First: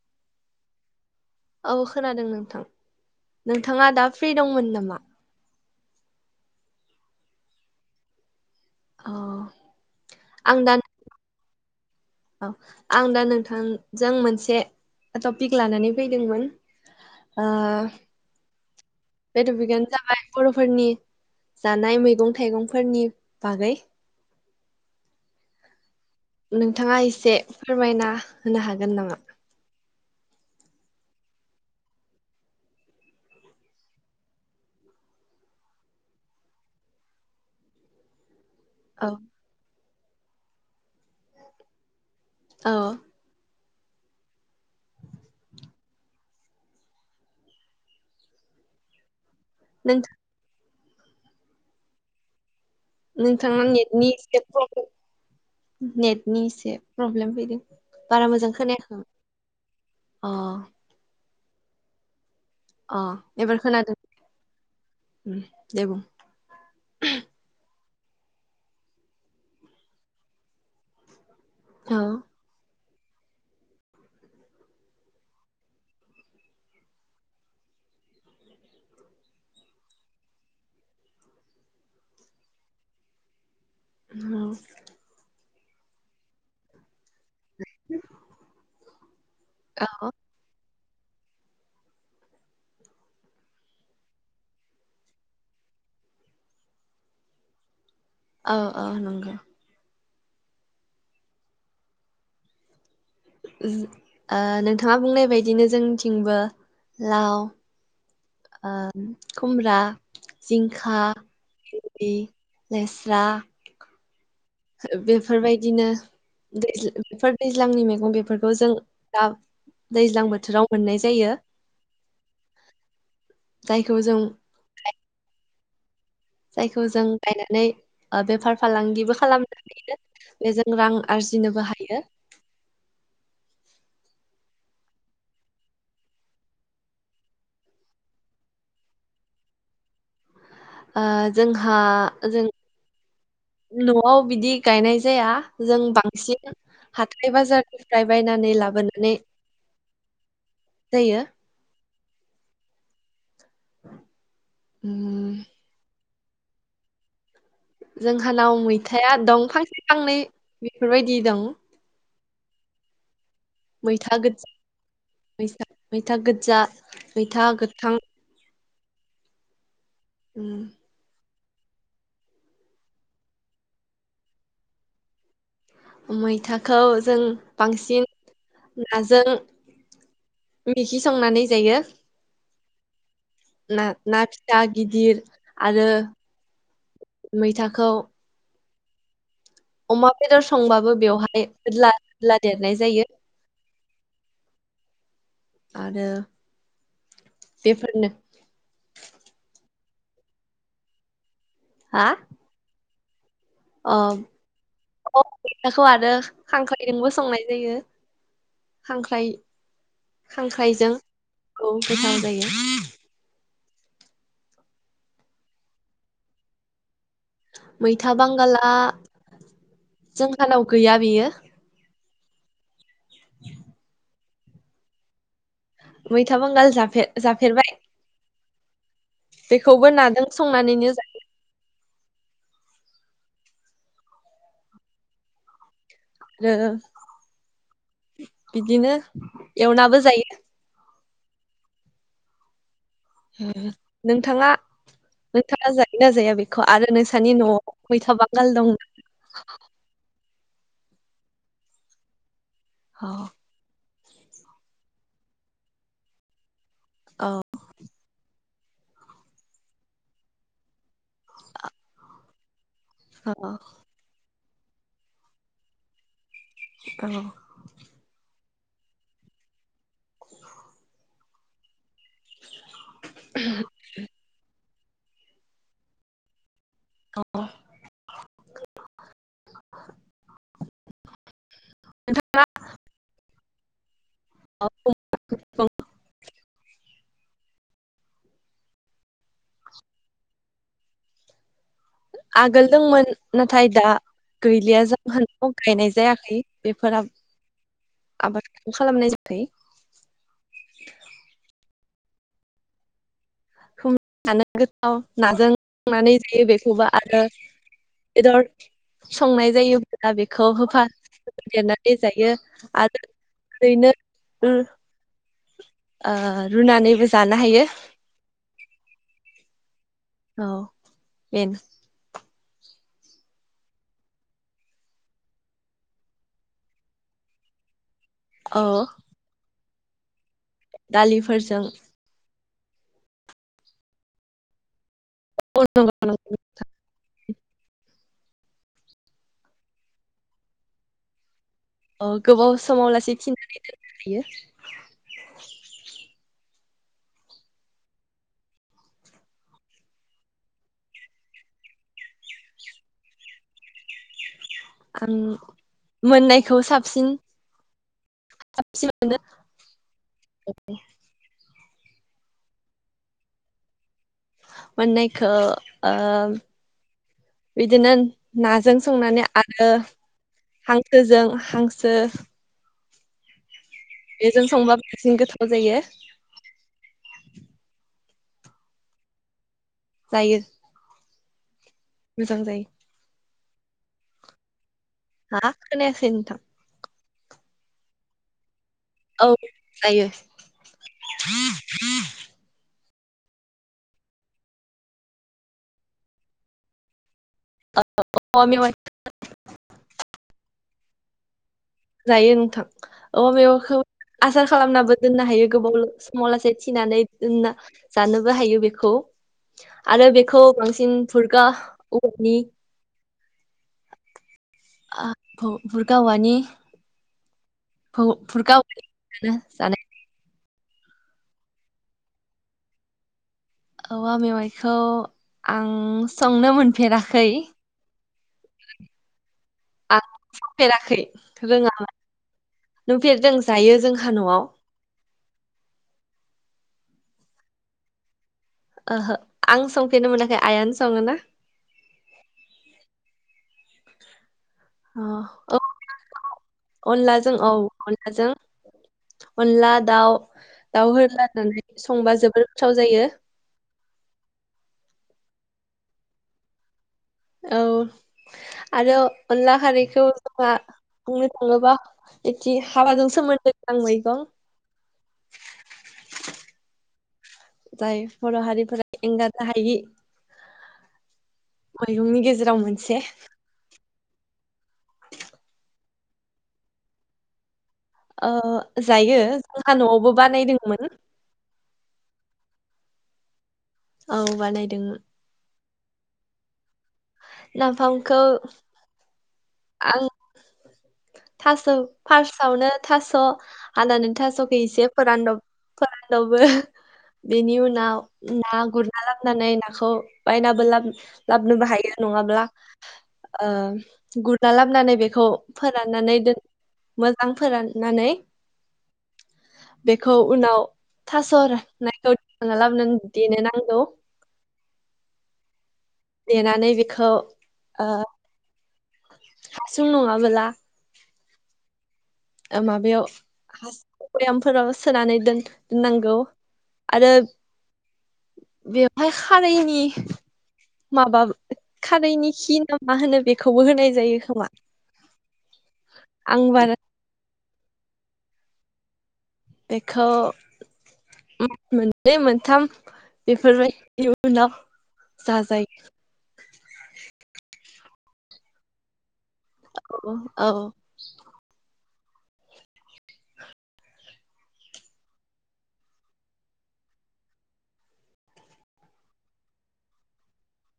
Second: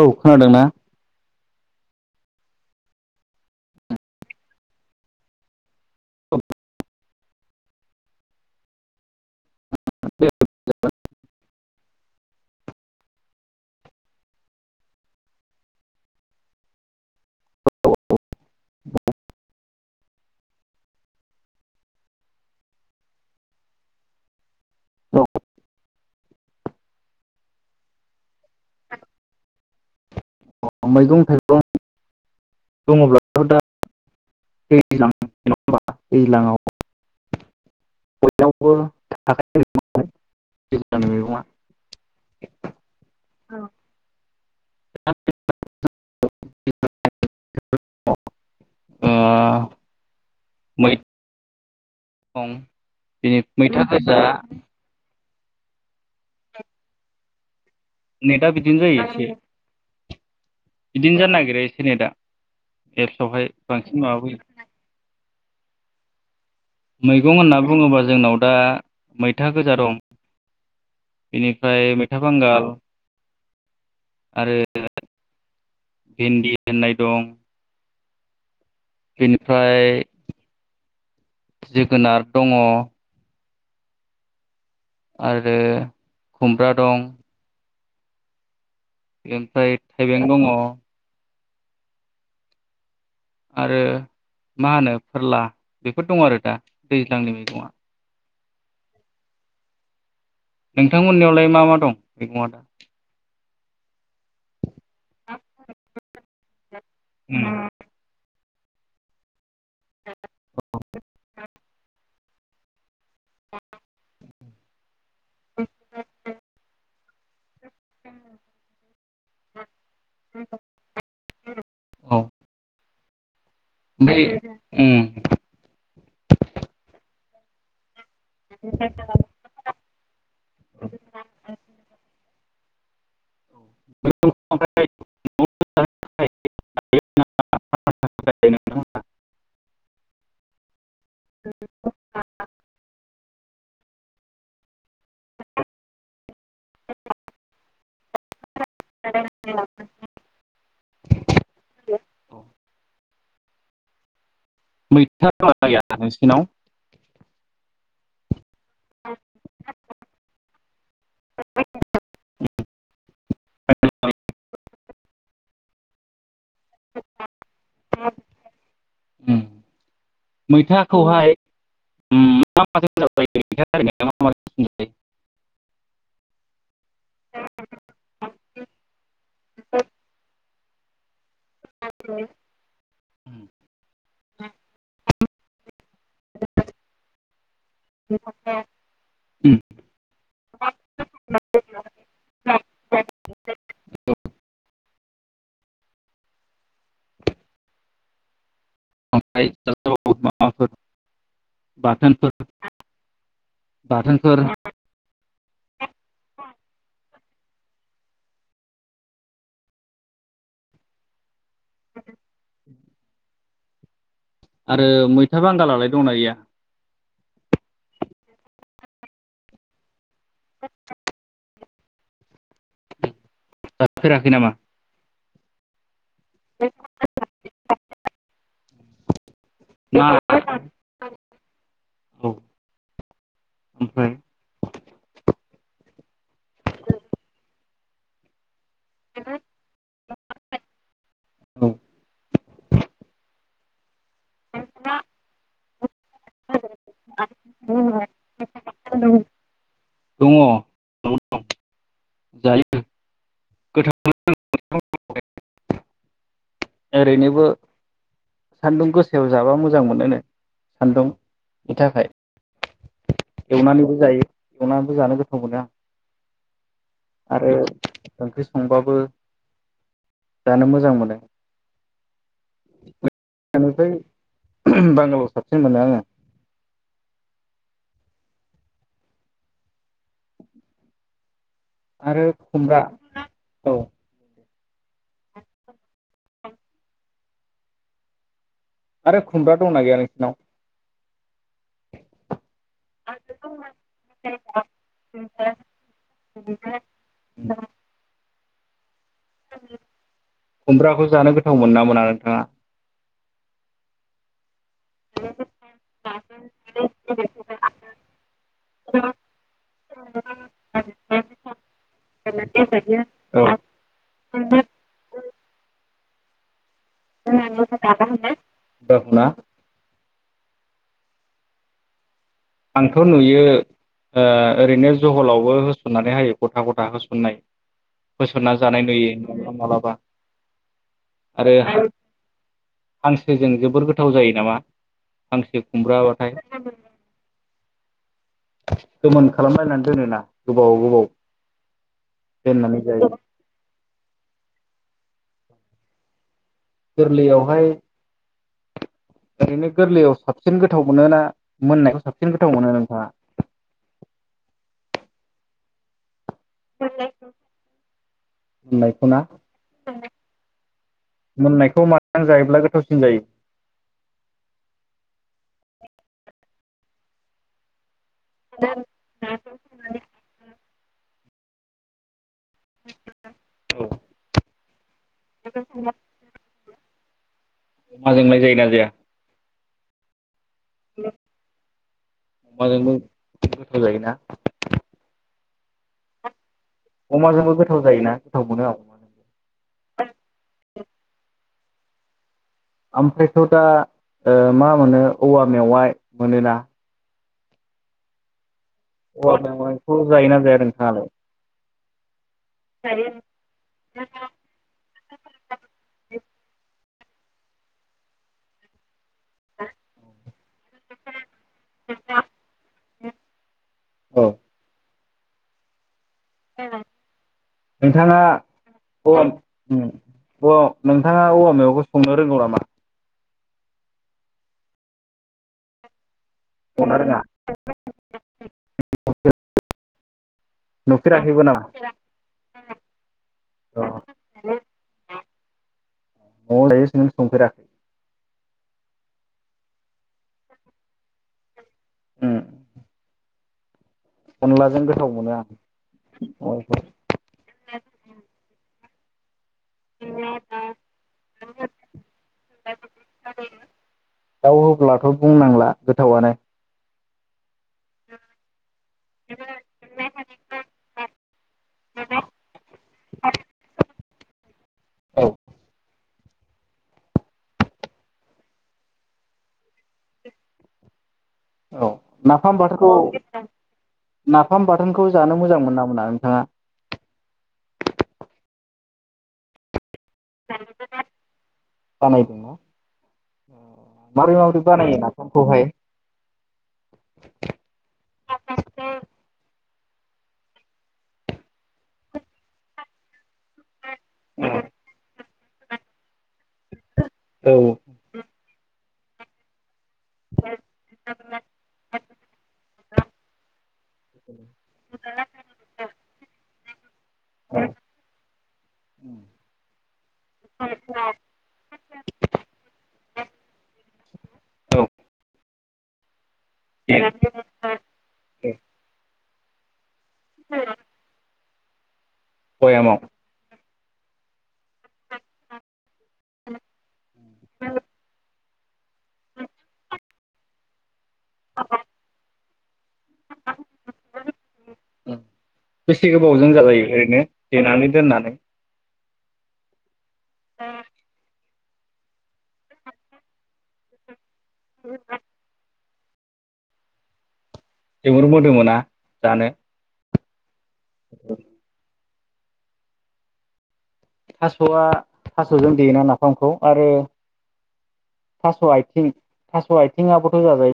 औ खोनादों ना? औ खोनादों नोंथां। नोंथाङा दा फ्रि दंमोन नामा? औ आं दान अ आं दा नोंथांजों मोनसे टपिक लानानै फैदोंमोन ओ [unintelligible] बे टपिकानो जाबाय बर'फोरनि जानाय मैगं थाइगंफोरनि बागै। नोंथाङा एसे फोरमायना होनो हागोन नामा? मैगं थाइगं बुङोब्लाथ' दा [unintelligible] होमबा दैज्लाङाव बयनायावबो औ। [unintelligible] [unintelligible] औ ओ नोंथ मैथा दं बिनि नोंथाङा मैथा नेटनि गोजा एसे प्रब्लेम नेटनि एसे प्रब्लेम फैदों। बारा नेटआ मोजां बिदिनो जायो खोनायाखै एसे अ। बिदिनो जानो नागिरा एसे नेटआ अ एप्सआवहाय बांसिन माबा फैयो। ओम देबुं। मैगं होनना बुङोबा जोंनाव दा मैथा गोजा दं बेनि औ फ्राय मैथा बांगाल आरो भिन्दि होननाय दं। बेनिफ्राय जोगोनार दङ। औ। आरो खुमब्रा दं। ओमफ्राय औ थाइबें दङ। आरो मा होनो फोरला बेफोर दं आरो दा दैज्लांनि मैंगङा। औ औ नंगौ। नोंथांमोननियाव लाय मा मा दं मैगङा दा? ओम ओ नोंथाङा बुंनाय बायदिनो जोंनिथिंबो लाव ओम खुमब्रा, जिंखा, भिनदि, लेस्रा ओ बेफोरबायदिनो दैज्लां फोर दैज्लांनि मैगं बेफोरखौ जों दा दैज्लां बोथोराव मोननाय जायो। जायखौ जों बै उम। जायखौ जों गायनानै बेफार फालांगिबो खालामनानै नो बेजों रां आरजिनोबो हायो। [inaudible] ओमफ्राय ओ जोंहा जों न'आव बिदि गायनाय जाया जों बांसिन हाथाय बाजारनिफ्राय बायनानै लाबोनानै जायो। [inaudible] मैथा उम दंना गैया नोंसिनाव? जोंहानाव मैथाया दं फां फांनै बेफोरबायदि दं। मैथा गोदजा मैथा-मैथा गोदजा मैथा गोथां। उम उम मैथा खौहाय मा [unintelligible] [unintelligible] मैथाखौ जों बांसिन नाजों बिसि संनानै जायो। उम ना-ना फिसा गिदिर आरो मैथाखौ [inaudible] अमा बेदर संबाबो बेवहाय होदला-होदला देरनाय जायो। आरो बेफोरनो [inaudible] हा बाथोनफोर अ बाथोनफोर [unintelligible] आरो खांख्रायजोंबो संनाय जायो। खांख्राइ खांख्राइजों औ गोथाव जायो। आरो मैथा बांगालालाय दंना गैया? मैथा बांगाला जोंहानाव गैया बेयो। जाफेराखै नामा? मैथा बांगाल जाफे-जाफेरबाय। बेखौबो ना नाजों संनानैनो जायो। औ ओमफ्राय आरो बिदिनो [inaudible] एवनाबो जायो। औ। उम नोंथाङा-नोंथाङा जायो ना जाया बेखौ आरो नों नि न'आव मैथा बांगाल दंना? हेल'। दङ। जायो। औ। गोथाव औ ओरैनोबो सान्दुं गोसायाव जाबा मोजां मोनोनो। सान्दुंनि थाखाय औ एवनानैबो जायो। एवनानैबो जानो गोथाव मोनो आं औ आरो ओंख्रि संबाबो जानो मोजां मोनो। गोदजा निफ्राय बांगालाव साबसिन मोनो आंङो। औ। नोंथां आरो खुमब्रा औ। [inaudible] आरो खुमब्रा दंना गैया नोंसिनाव? आगोल दंमोन नाथाय दा गैलिया जोंहानाव गायनाय जायाखै बेफोराव आबादखौ खालामनाय जाखायो। खुमब्राखौ जानो गोथाव मोनोना मोना नोंथाङा? जानो गोथाव नाजों संनानै जायो बेखौबा आरो बेदर संनाय जायोब्ला बेखौ होफा देरनानै जायो आरो औ ओरैनो उम ओ रुनानैबो जा रुनानैबो जानो हायो। औ ना औ देन्स आंथ' नुयो ओ ओरैनो जहलावबो होसननानै होयो गथा-गथा होसननाय होसनना औ जानाय नुयो माब्लाबा-माब्लाबा। आरो दालिफोरजों हांसोजों जोबोर गोथाव जायो नामा? हांसो खुमब्रा बाथाय। [unintelligible] गोमोन खालामलायनानै दोनोना गोबाव-गोबाव। औ गोबाव समाव लासे थिनानै दोननो हायो। गोरलैयावहाय ओरैनो गोरलैयाव साबसिन गोथाव मोनोना मोननायखौ साबसिन गोथाव मोनो नोंथाङा? आं मोननायखौ साबसिन-साबसिन मोननायखौ मोनो। ना मोननायखौ माजों जायोब्ला गोथावसिन जायो? मोननायखौ ओ बिदिनो नाजों संनाया आरो हांसोजों-हांसो औ बेजों संब्ला बांसिन गोथाव जायो। अमा जोंलाय जायो ना जाया? जायो। मोजां जायो अमाजोंबो गोथाव जायोना। हा खोनायासै नोंथां। अमाजोंबो गोथाव जायोना गोथाव मोनो आं। औ जायो। ओमफ्रायथ' दा ओ मा मोनो औवा मेवाइ मोनोना। औ औवा मेवाइ औवा मेवाइखौ जायोना जाया नोंथाङालाय? जायो नोंथां औवा मेवाइखौ आसार खालामनाबो दोननो हायो गोबाव समाव लासे थिनानै दोनना जानोबो हायो बेखौ। आरो बेखौ बांसिन फुरका औवानि औ। आ औ फुरगा औवानि खौ नोंथाङा फुरगा औवानिखौनो जानाय अ नोंथाङा औवा मेवाइखौ संनो रोंगौ नामा? औवा मेवाइखौ आं संनो संनो रोङा मोनफेराखै। आं संफेराखै नुफेराखैबो रोङा नामा? नालाय, नुफेरदों जायो जोंहा न'आव। न'आवलाय नों संफेराखै? ओहो आं संफेरनो मोनाखै आइयानो सङो ना। उम। अनलाजों अ गोथाव मोनो आं औ मेवाइखौ अनलाजों औ अ जों अनला दाउ दाउ होला होननानै संबा जोबोर। गोथाव जायो। दाउ होब्लाथ' बुंनांला गोथावालाय। आरो अनला खारैखौ। जोंहा बुंनो थाङोबा एखि हाबाजों सोमोन्दो गोनां मैगं। औ जाय बर' एंगारनो हायि। औ मैगंनि गेजेराव नाफाम बाथोनखौ मोनसे नाफाम बाथोनखौ जानो मोजां मोन ना मोना नोंथाङा? जायो जोंहा न'आवबो बानायदोंमोन। बानायदोंना औ माबोरै माबोरै बानायो बानायदोंमोन नाफामखौहाय। नाफामखौ आं थास' फार्सआवनो थास' हानानैनि थास'खौ इसे फोरानदब। फोरानदबो औ बेनि उनाव ना गुरना लाबनानै नाखौ बायनाबो ला लाबनोबो हायो नङाब्ला। गुरना लाबानै बेखौ फोरा फोराननानै दोन मोजां फोराननानै बेखौ उनाव थासरनायखौना लाबोनानै देनो नांगौ। औ देनानै बेखौ ओ हासुं नङाबोला औ। माबायाव ह गयामफोराव सोनानै दोन दोननांगौ आरो बेवहाय खारैनि माबा खारैनि हिनाम मा होनो बेखौबो होनाय जायो खोमा बेसे आं गोबावजों बारा जाजायो ओरैनो। देनानै दोननानै बेखौ उम मोननै मोनथाम बेफोरबायदि जाजायो। जोबोर मोदोमोना जानो। औ। औ। थास'आ थास'जों देयोना नाफामखौ आरो थास' आथिं थास' आथिंआबोथ' जा जायो।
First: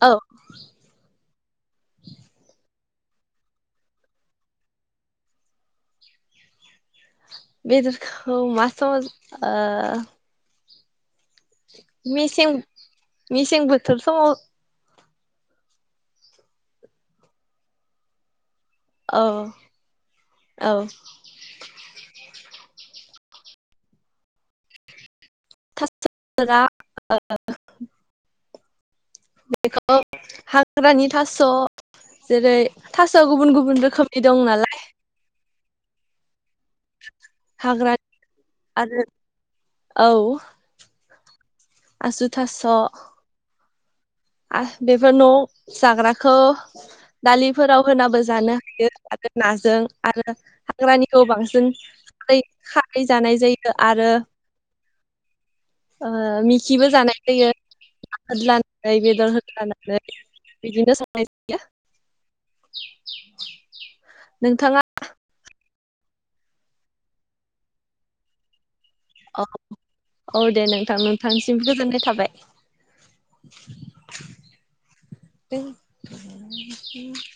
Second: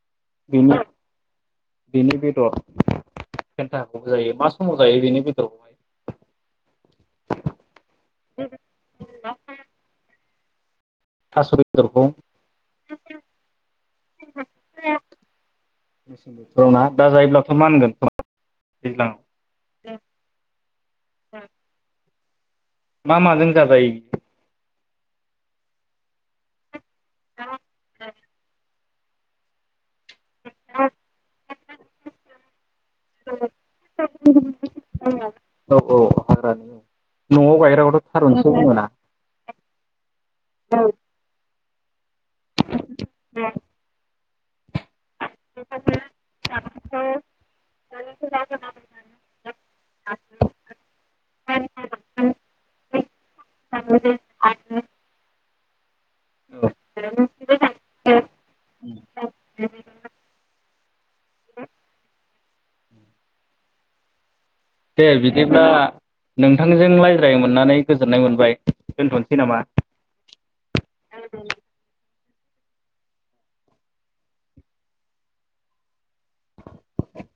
औ। बिनि उनाव। बेनि बेदर खन्था हाखौबो जायो मा समाव जायो बेनि बेदरखौहाय बेदरखौ मा समाव ओ थास बेदरखौ मेसें मेसें बोथोर समाव मेसें बोथोराव ना दा जायोब्लाथ' होनगोन। अह औ। मा माजों जाजायो। थास' बेदरा। औ। बेखौ हाग्रानि थास' जेरै थास'आ गुबुन गुबुन रोखोमनि दं नालाय। औ औ हाग्रानि न'आव हाग्रानि गायग्राखौथ' थारुनसो बुङोना। आरो औ आसु थास'। दे। अह बेफोर न' जाग्राखौ दालिफोराव होनाबो जानो हायो आरो नाजों आरो हाग्रानिखौ बांसिन रै खारै जानाय जायो आरो [inaudible] ओ औ मिखिबो जानाय नुयो ना होदलानानै बेदर होदलानानै। बिदिनो सनाय जायो। नोंथाङा दे बिदिब्ला नोंथांजों रायज्लायनो मोननानै गोजोननाय मोनबाय। दोनथ'नोसै नामा? अ' औ दे नोंथां नोंथांनिसिम गोजोननाय थाबाय। [unintelligible]